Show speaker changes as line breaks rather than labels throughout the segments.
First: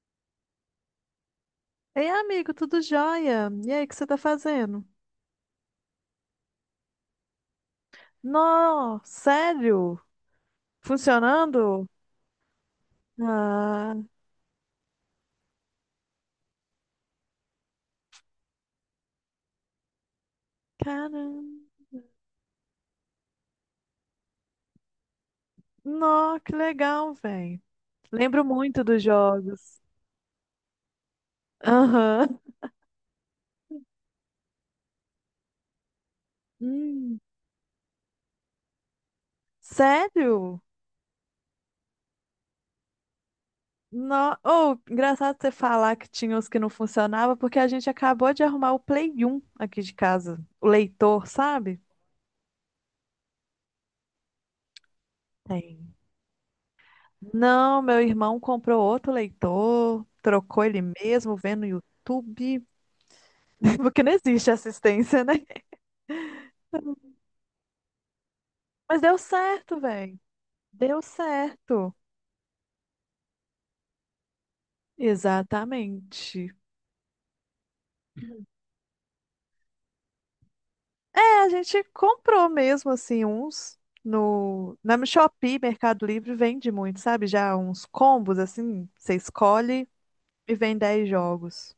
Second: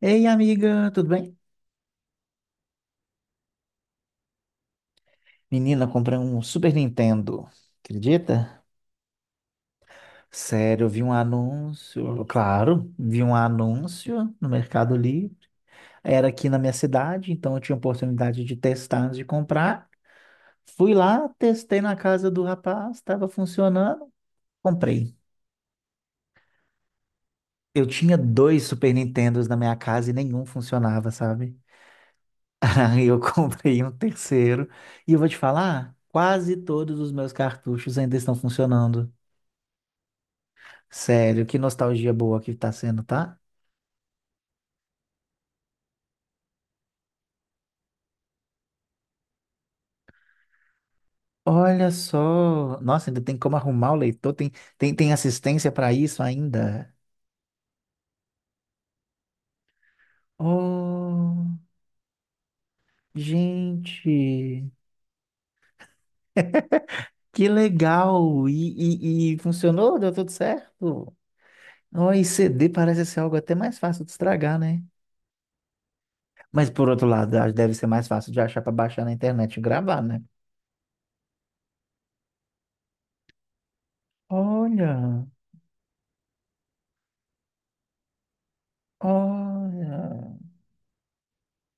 Ei, amiga, tudo bem?
Ei, amigo, tudo jóia? E aí, o que você tá fazendo?
Menina, eu comprei um Super Nintendo. Acredita?
Nó, sério?
Sério, eu vi um
Funcionando?
anúncio. Claro, vi um
Ah,
anúncio no Mercado Livre. Era aqui na minha cidade, então eu tinha oportunidade de testar antes de comprar. Fui lá,
caramba.
testei na casa do rapaz, estava funcionando, comprei.
Nó, que legal, velho.
Eu tinha
Lembro
dois
muito
Super
dos
Nintendos na minha
jogos.
casa e nenhum funcionava, sabe?
Aham.
Aí eu comprei um terceiro. E eu vou te falar, quase todos os
Hum,
meus cartuchos ainda estão funcionando.
sério?
Sério, que nostalgia boa que tá sendo, tá?
Nó, oh, engraçado você falar que tinha os que não funcionavam, porque a gente acabou de arrumar o Play 1 aqui de casa. O leitor, sabe?
Olha só. Nossa, ainda tem como arrumar o leitor, tem, tem assistência para
Tem.
isso ainda.
Não, meu irmão comprou outro leitor, trocou ele mesmo,
Oh,
vendo no YouTube. Porque não existe
gente,
assistência, né?
que legal!
Mas deu
E
certo,
funcionou? Deu
velho.
tudo
Deu
certo?
certo.
Oh, e CD parece ser algo até mais fácil de estragar, né?
Exatamente.
Mas por outro lado, acho que deve ser mais fácil de achar para baixar na internet e gravar, né?
É, a gente comprou mesmo, assim, uns no... Na
Olha,
Shopee, Mercado Livre, vende muito, sabe? Já uns combos, assim, você escolhe
olha,
e vem 10 jogos.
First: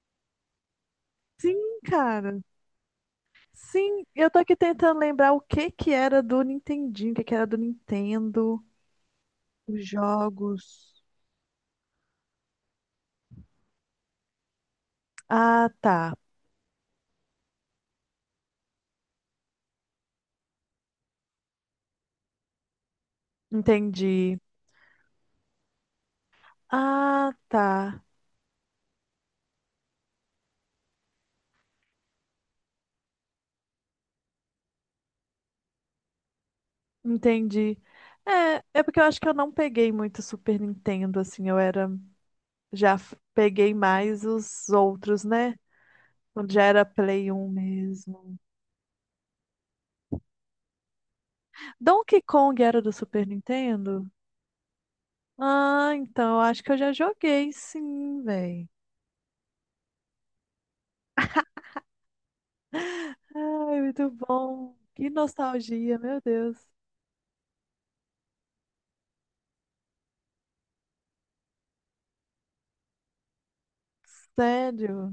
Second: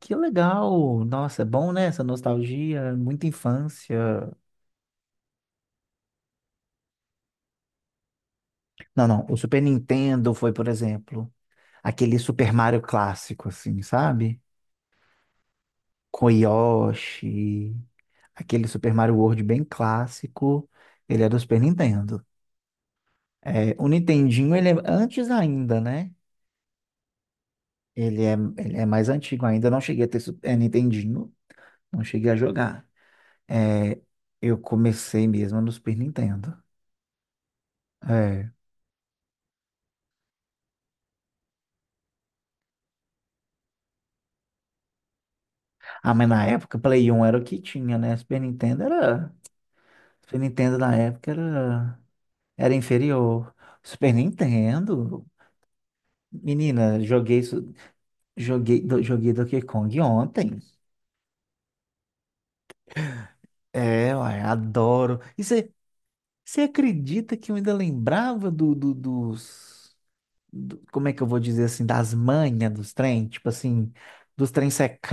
que legal! Nossa, é
Sim,
bom, né? Essa
cara.
nostalgia, muita
Sim,
infância.
eu tô aqui tentando lembrar o que que era do Nintendinho, o que que era do Nintendo,
Não, não. O Super
os
Nintendo foi, por
jogos.
exemplo, aquele Super Mario clássico, assim, sabe?
Ah, tá.
Com Yoshi, aquele Super Mario World bem clássico. Ele é do Super Nintendo. É, o
Entendi.
Nintendinho, ele é antes ainda, né?
Ah, tá.
Ele é mais antigo ainda. Eu não cheguei a ter Super Nintendinho, não cheguei a jogar. É, eu comecei mesmo no Super Nintendo.
Entendi.
É.
É, é porque eu acho que eu não peguei muito Super Nintendo, assim, eu era, peguei mais os outros, né?
Ah, mas na
Quando já
época,
era
Play 1
Play
era o
1
que tinha, né?
mesmo.
Super Nintendo era. Super Nintendo na época era.
Donkey Kong
Era
era do Super
inferior.
Nintendo?
Super Nintendo.
Ah, então eu acho que eu já
Menina, joguei,
joguei, sim, velho.
joguei, joguei Donkey Kong ontem.
Ai, muito
É, uai,
bom. Que
adoro. E você
nostalgia, meu Deus.
acredita que eu ainda lembrava dos. Como é que eu vou dizer assim? Das manhas dos trem? Tipo assim, dos trem
Sério?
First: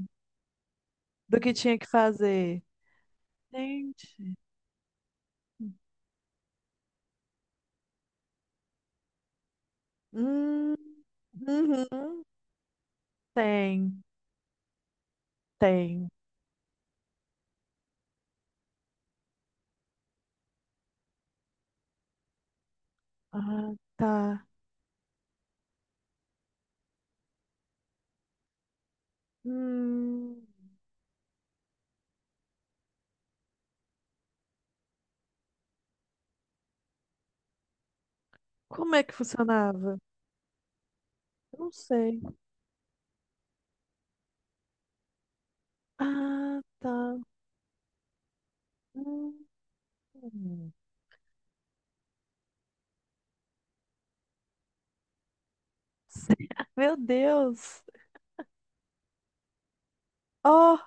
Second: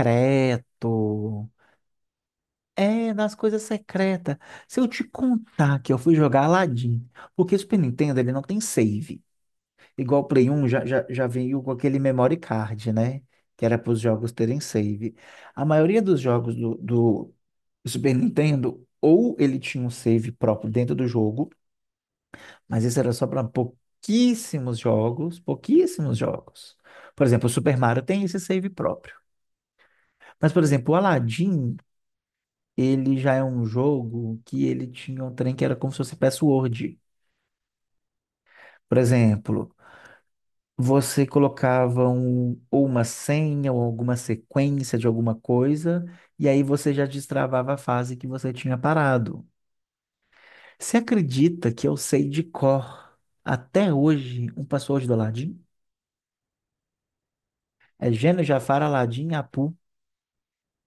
Do que tinha que fazer?
É, das coisas
Gente.
secretas. Se eu te contar que eu fui jogar Aladdin, porque o Super Nintendo ele não tem save. Igual o Play 1
Hum,
já, já veio com aquele
uhum.
memory card, né? Que era para os
Tem,
jogos terem save. A maioria
tem.
dos jogos do Super Nintendo, ou ele tinha um save próprio dentro do jogo, mas isso era só para
Ah, tá.
pouquíssimos jogos, pouquíssimos jogos. Por exemplo, o Super Mario tem esse save próprio.
Hum,
Mas, por exemplo, o Aladdin, ele já é um jogo que ele tinha um trem que era como se fosse password.
Como
Por
é que
exemplo,
funcionava?
você
Eu Não
colocava
sei.
um, ou uma senha ou alguma sequência de alguma coisa, e
Ah,
aí você já
tá.
destravava a fase que você tinha
Hum,
parado. Você acredita que eu sei de cor até hoje um password do Aladdin?
Sei. Meu Deus.
É Gênio, Jafar, Aladdin, Apu.
Oh,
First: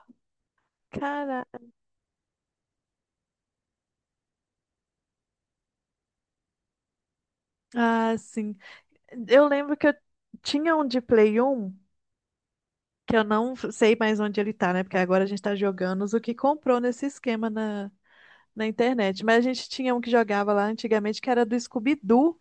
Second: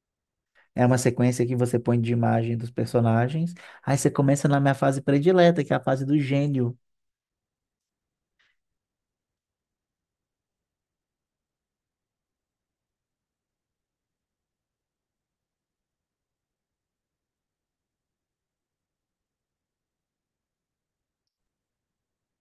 É uma sequência
cara.
que você põe de imagem dos personagens. Aí você começa na minha fase predileta, que é a fase do gênio.
Ah, sim. Eu lembro que eu tinha um de Play 1 que eu não sei mais onde ele tá, né? Porque agora a gente tá jogando os o que comprou nesse esquema na, na internet. Mas a gente tinha um que jogava lá antigamente, que era do Scooby-Doo.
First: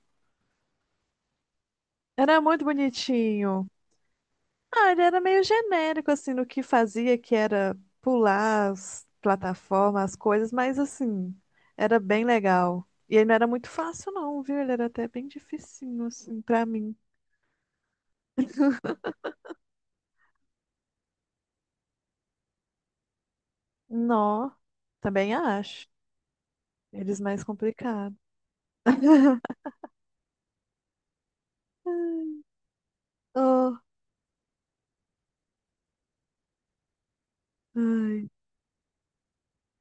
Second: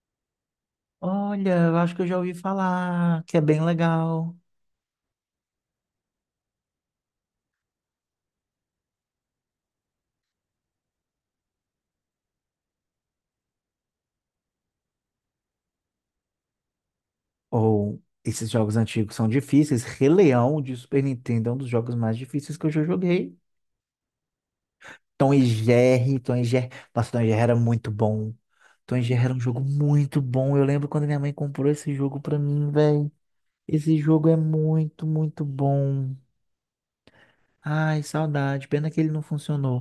Olha, eu acho que eu já ouvi
Era muito
falar, que é bem
bonitinho.
legal.
Ah, ele era meio genérico, assim, no que fazia, que era pular as plataformas, as coisas, mas, assim, era bem legal. E ele não era muito fácil, não, viu? Ele era até bem dificinho, assim, pra mim.
Ou esses jogos antigos são difíceis. Rei Leão de Super Nintendo é um dos jogos mais difíceis que eu já joguei.
Nó,
Tom
também
e
acho.
Jerry, Tom e Jerry. Nossa, Tom
Eles
e Jerry
mais
era muito
complicados.
bom. Tom e Jerry era um jogo muito bom. Eu lembro quando minha mãe comprou esse jogo pra mim, velho.
Oh,
Esse jogo é muito, muito bom. Ai,
ai.
saudade. Pena que ele não funcionou.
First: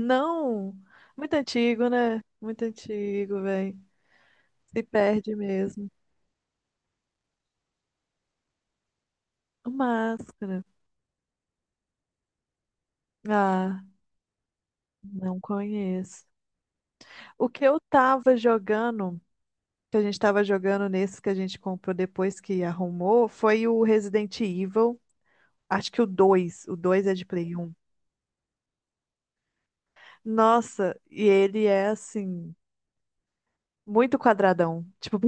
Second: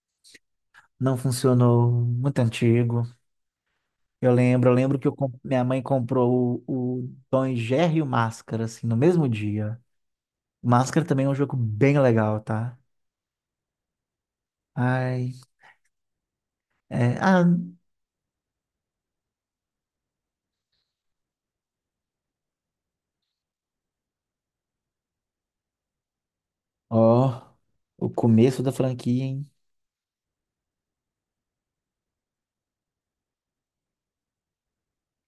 Não,
Não
muito antigo,
funcionou.
né?
Muito
Muito
antigo.
antigo, velho.
Eu
Se
lembro que eu
perde
minha mãe
mesmo.
comprou o Tom e Jerry e o Máscara, assim, no mesmo
O
dia.
Máscara.
Máscara também é um jogo bem legal, tá?
Ah,
Ai,
não conheço.
é, ah,
O que eu tava jogando. Que a gente estava jogando nesse que a gente comprou depois que arrumou foi o Resident Evil, acho que o 2 é de
ó,
Play 1.
o começo da franquia, hein?
Nossa, e ele é assim, muito quadradão. Tipo,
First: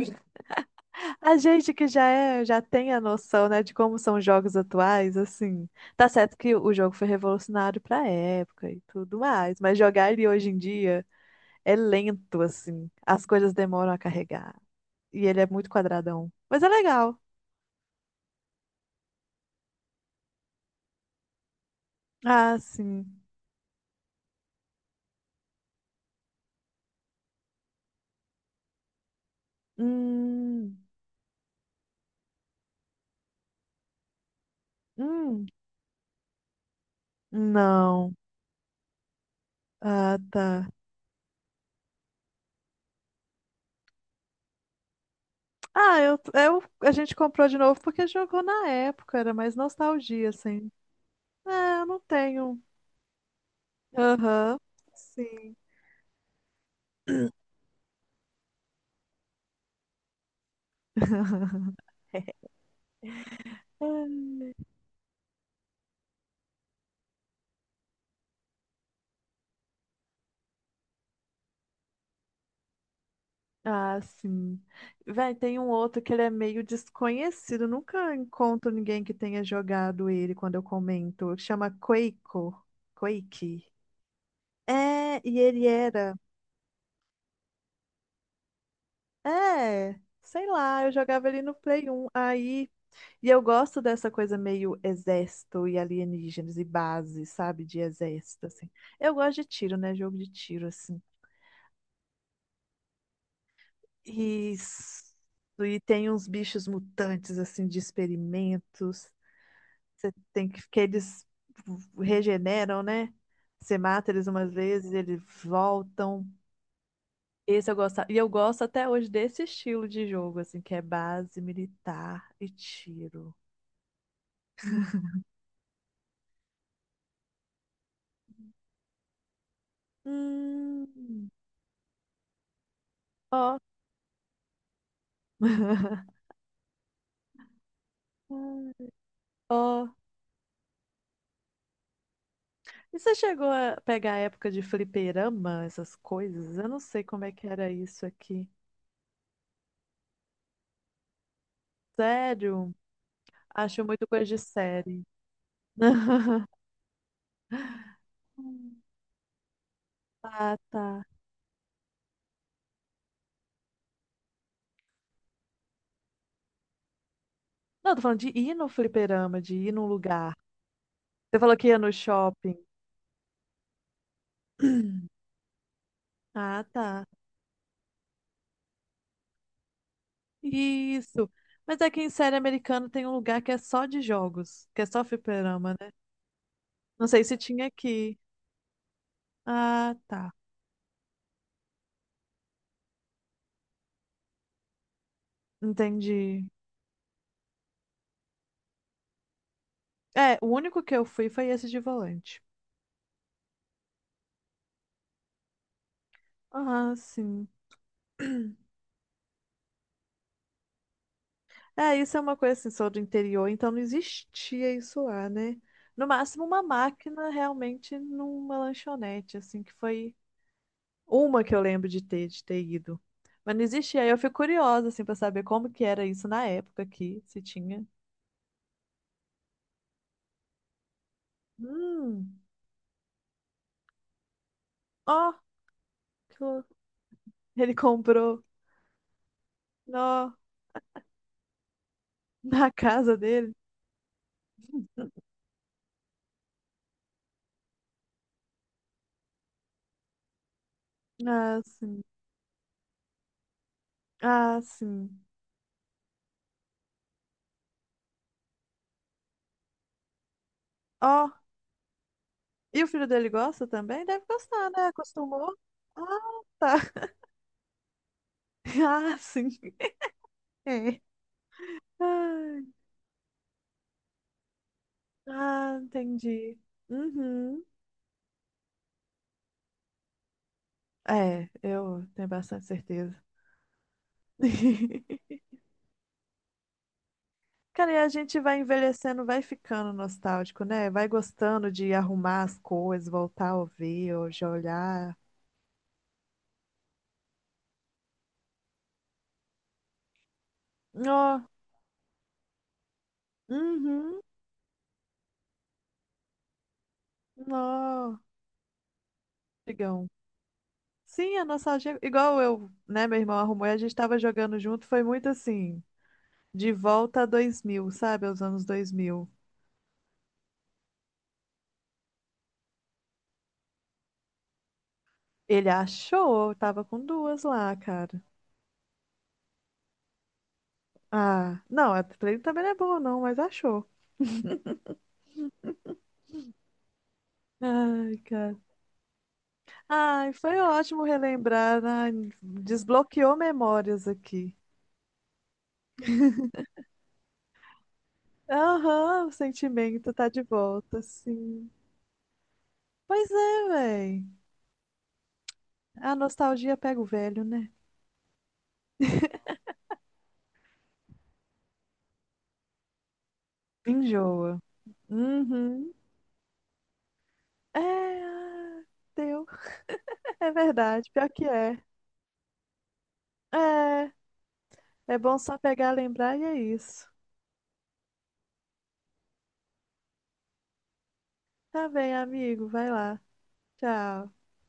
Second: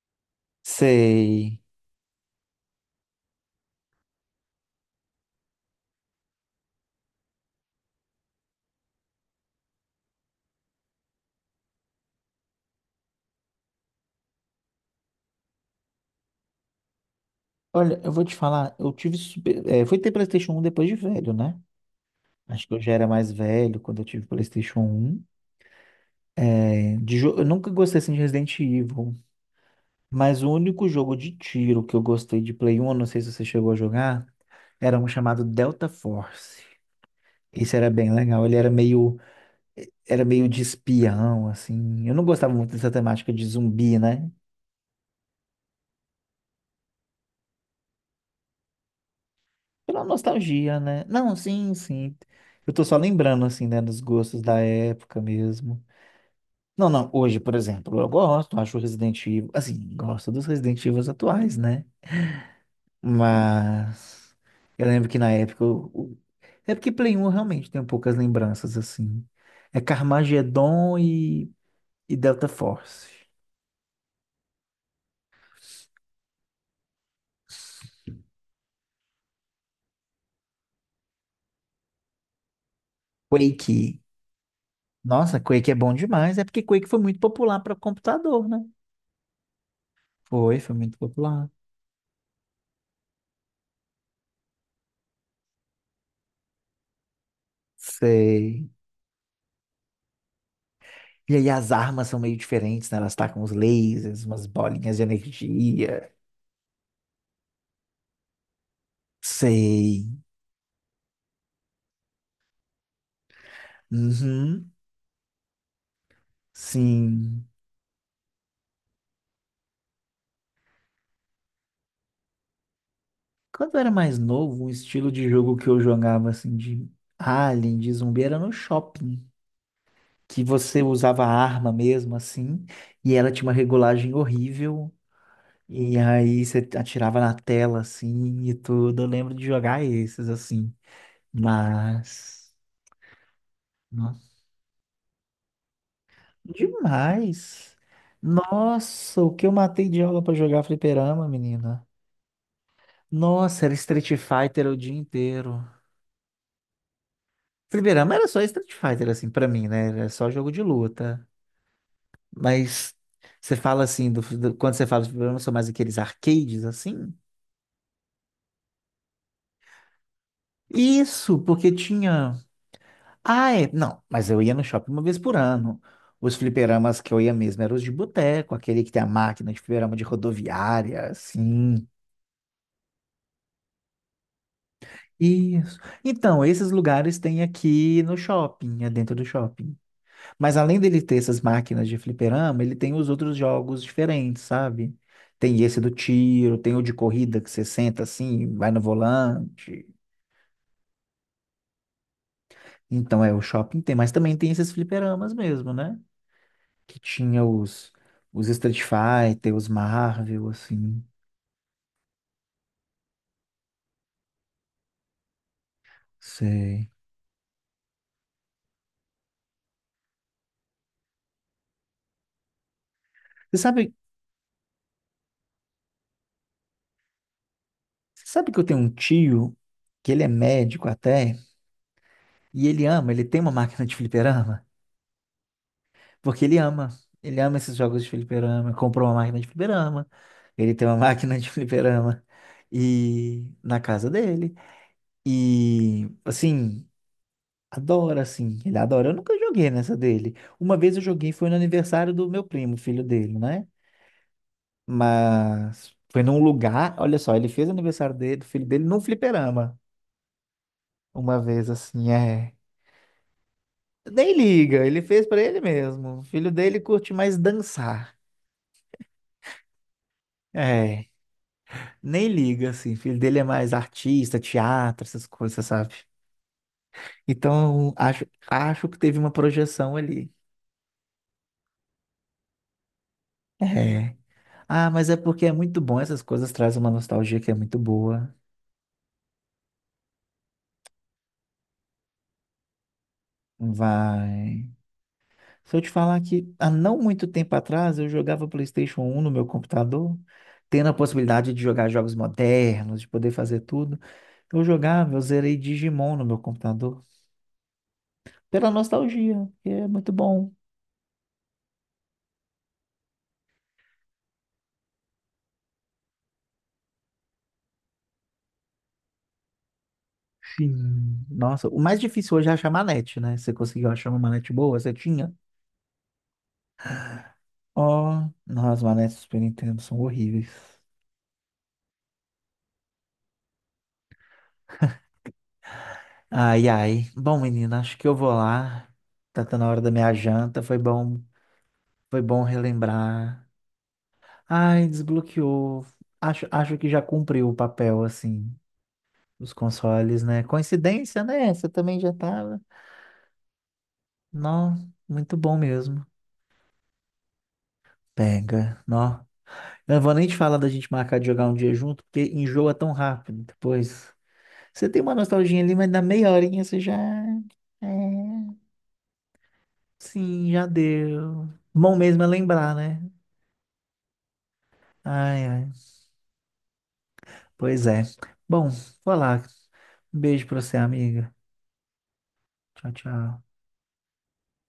a
Sei.
gente que já é, já tem a noção, né, de como são os jogos atuais, assim. Tá certo que o jogo foi revolucionário pra época e tudo mais, mas jogar ele hoje em dia é lento, assim. As coisas demoram a carregar. E ele é muito quadradão. Mas é legal.
Olha, eu vou te falar, eu tive super, é, fui ter PlayStation um depois de velho, né?
Ah,
Acho que eu já era
sim.
mais velho quando eu tive PlayStation um. É, eu nunca gostei assim de Resident Evil, mas o
Hum,
único jogo de tiro que eu gostei de Play 1, eu não sei se você chegou a jogar, era um chamado
Hum,
Delta Force. Esse era bem
não.
legal,
Ah,
era meio de
tá.
espião, assim. Eu não gostava muito dessa temática de zumbi, né?
Ah, a gente comprou de novo porque jogou na época, era mais
Pela
nostalgia, assim.
nostalgia, né? Não, sim,
É, eu não
sim.
tenho.
Eu tô só lembrando, assim, né, dos gostos da
Aham,
época
sim.
mesmo. Não, não, hoje, por exemplo, eu gosto, acho o Resident Evil, assim, gosto dos Resident Evil atuais, né? Mas eu lembro que na época. É porque Play um eu realmente tem poucas lembranças, assim. É Carmageddon e Delta Force.
Ah, sim. Véi, tem um outro que ele é meio desconhecido. Nunca encontro ninguém que tenha jogado ele quando eu comento. Chama Quaco. Quake.
Quake.
É,
Nossa,
e ele
Quake é bom
era.
demais. É porque Quake foi muito popular para computador, né?
É, sei
Foi, foi
lá, eu
muito
jogava ele
popular.
no Play 1. Aí e eu gosto dessa coisa meio exército e alienígenas e base, sabe? De exército,
Sei.
assim. Eu gosto de tiro, né? Jogo de tiro, assim.
E aí as armas são meio diferentes, né? Elas tacam uns lasers, umas
E,
bolinhas de
e tem
energia.
uns bichos mutantes, assim, de experimentos.
Sei.
Você tem que eles regeneram, né? Você mata eles umas
Uhum.
vezes, eles voltam.
Sim.
Esse eu gosto. E eu gosto até hoje desse estilo de jogo, assim, que é base, militar e tiro.
Quando eu era mais novo, um estilo de jogo que eu jogava assim de alien, de zumbi, era no shopping. Que você usava a
Hum,
arma mesmo, assim, e ela tinha uma
ó.
regulagem horrível. E aí você atirava na tela, assim, e tudo. Eu lembro de jogar
Ó.
esses, assim. Mas.
E você chegou a pegar a
Nossa.
época de fliperama, essas coisas? Eu não sei como é que era
Demais.
isso aqui.
Nossa, o que eu matei de aula pra jogar fliperama, menina.
Sério?
Nossa, era
Acho
Street
muito coisa de
Fighter o dia
série.
inteiro. Fliperama era só Street Fighter, assim, pra mim, né? Era só jogo
Ah,
de
tá.
luta. Mas você fala assim, quando você fala de fliperama, são mais aqueles arcades, assim?
Não, tô falando de ir no fliperama, de ir num lugar.
Isso,
Você falou que
porque
ia no
tinha.
shopping.
Ah, é. Não, mas eu ia no shopping uma vez por ano. Os
Ah,
fliperamas
tá.
que eu ia mesmo eram os de boteco, aquele que tem a máquina de fliperama de rodoviária,
Isso. Mas
assim.
aqui em série americana tem um lugar que é só de jogos, que é só fliperama,
Isso.
né?
Então, esses
Não
lugares
sei se
tem
tinha
aqui no
aqui.
shopping, é dentro do shopping.
Ah, tá.
Mas além dele ter essas máquinas de fliperama, ele tem os outros jogos diferentes, sabe? Tem esse do
Entendi.
tiro, tem o de corrida que você senta assim, vai no volante.
É, o único que eu fui foi esse de volante.
Então, é, o shopping tem, mas também tem esses fliperamas mesmo, né?
Ah,
Que tinha
sim.
os Street Fighter, os Marvel, assim.
É, isso é uma coisa assim, sou do interior, então não existia isso lá, né? No máximo uma
Sei.
máquina realmente numa lanchonete, assim, que foi uma que eu lembro de ter ido. Mas
Você
não
sabe,
existia, aí eu fico curiosa, assim, pra saber como que era isso na época aqui, se tinha.
você sabe que eu tenho um tio que ele é médico até,
Hum,
e ele ama, ele tem uma máquina de fliperama?
ó, que
Porque ele
lou-
ama. Ele ama
Ele
esses jogos de
comprou,
fliperama. Comprou uma máquina de fliperama.
ó,
Ele tem uma máquina de fliperama.
na casa
E
dele.
na casa dele. E assim, adora, assim. Ele adora. Eu nunca joguei nessa dele. Uma vez eu joguei, foi no
Ah, sim,
aniversário do meu primo, filho dele, né?
ah, sim.
Mas foi num lugar. Olha só, ele fez o aniversário dele, do filho dele, num fliperama.
Ó,
Uma vez, assim, é.
e o filho dele gosta também? Deve
Nem
gostar,
liga,
né?
ele fez pra
Acostumou.
ele mesmo. O
Ah,
filho
tá.
dele curte mais dançar.
Ah, sim. É.
É. Nem
Ai,
liga, assim. O filho dele é mais artista, teatro, essas coisas,
ah,
sabe?
entendi. Uhum.
Então, acho que teve uma projeção ali.
É, eu tenho bastante certeza.
É. Ah, mas é porque é muito bom, essas coisas trazem uma nostalgia que é muito
Cara, e a
boa.
gente vai envelhecendo, vai ficando nostálgico, né? Vai gostando de arrumar as coisas, voltar a ouvir, ou já
Vai.
olhar.
Se eu te falar que há não muito tempo atrás eu jogava PlayStation um no meu computador, tendo a
Ó,
possibilidade de jogar jogos modernos, de poder fazer tudo,
uhum,
eu jogava, eu zerei Digimon no meu computador,
ó,
pela nostalgia, que é
digão.
muito bom.
Sim, a nostalgia, igual eu, né? Meu irmão arrumou e a gente tava jogando junto, foi muito assim, de volta a 2000, sabe? Aos anos 2000.
Sim. Nossa, o mais difícil hoje é achar manete, né? Você conseguiu achar uma manete boa? Você tinha?
Ele achou, eu tava com duas lá,
Ó,
cara.
oh, nossa, as manetes do Super Nintendo são horríveis.
Ah, não, a trailer também não é boa, não, mas achou.
Ai, ai. Bom, menina, acho que eu
Ai,
vou
cara.
lá. Tá, tá na hora da minha
Ai, foi
janta.
ótimo relembrar. Ai,
Foi bom
desbloqueou
relembrar.
memórias aqui.
Ai, desbloqueou. Acho que já cumpriu o papel, assim,
Aham, o
dos
sentimento
consoles,
tá
né?
de volta,
Coincidência, né? Você
sim.
também já tava.
Pois é, véi.
Não, muito bom mesmo.
A nostalgia pega o velho, né?
Pega, nó. Eu não vou nem te falar da gente marcar de jogar um dia junto, porque enjoa tão rápido depois.
Enjoa.
Você tem uma nostalgia ali, mas
Uhum.
na meia horinha você já.
É,
É,
ah, deu.
sim,
É
já
verdade, pior que
deu.
é.
Bom mesmo é lembrar, né?
É, é bom
Ai,
só
ai.
pegar, lembrar e é isso.
Pois é. Bom, vou lá. Um beijo pra você, amiga.
Tá bem, amigo,
Tchau,
vai lá.
tchau.
Tchau.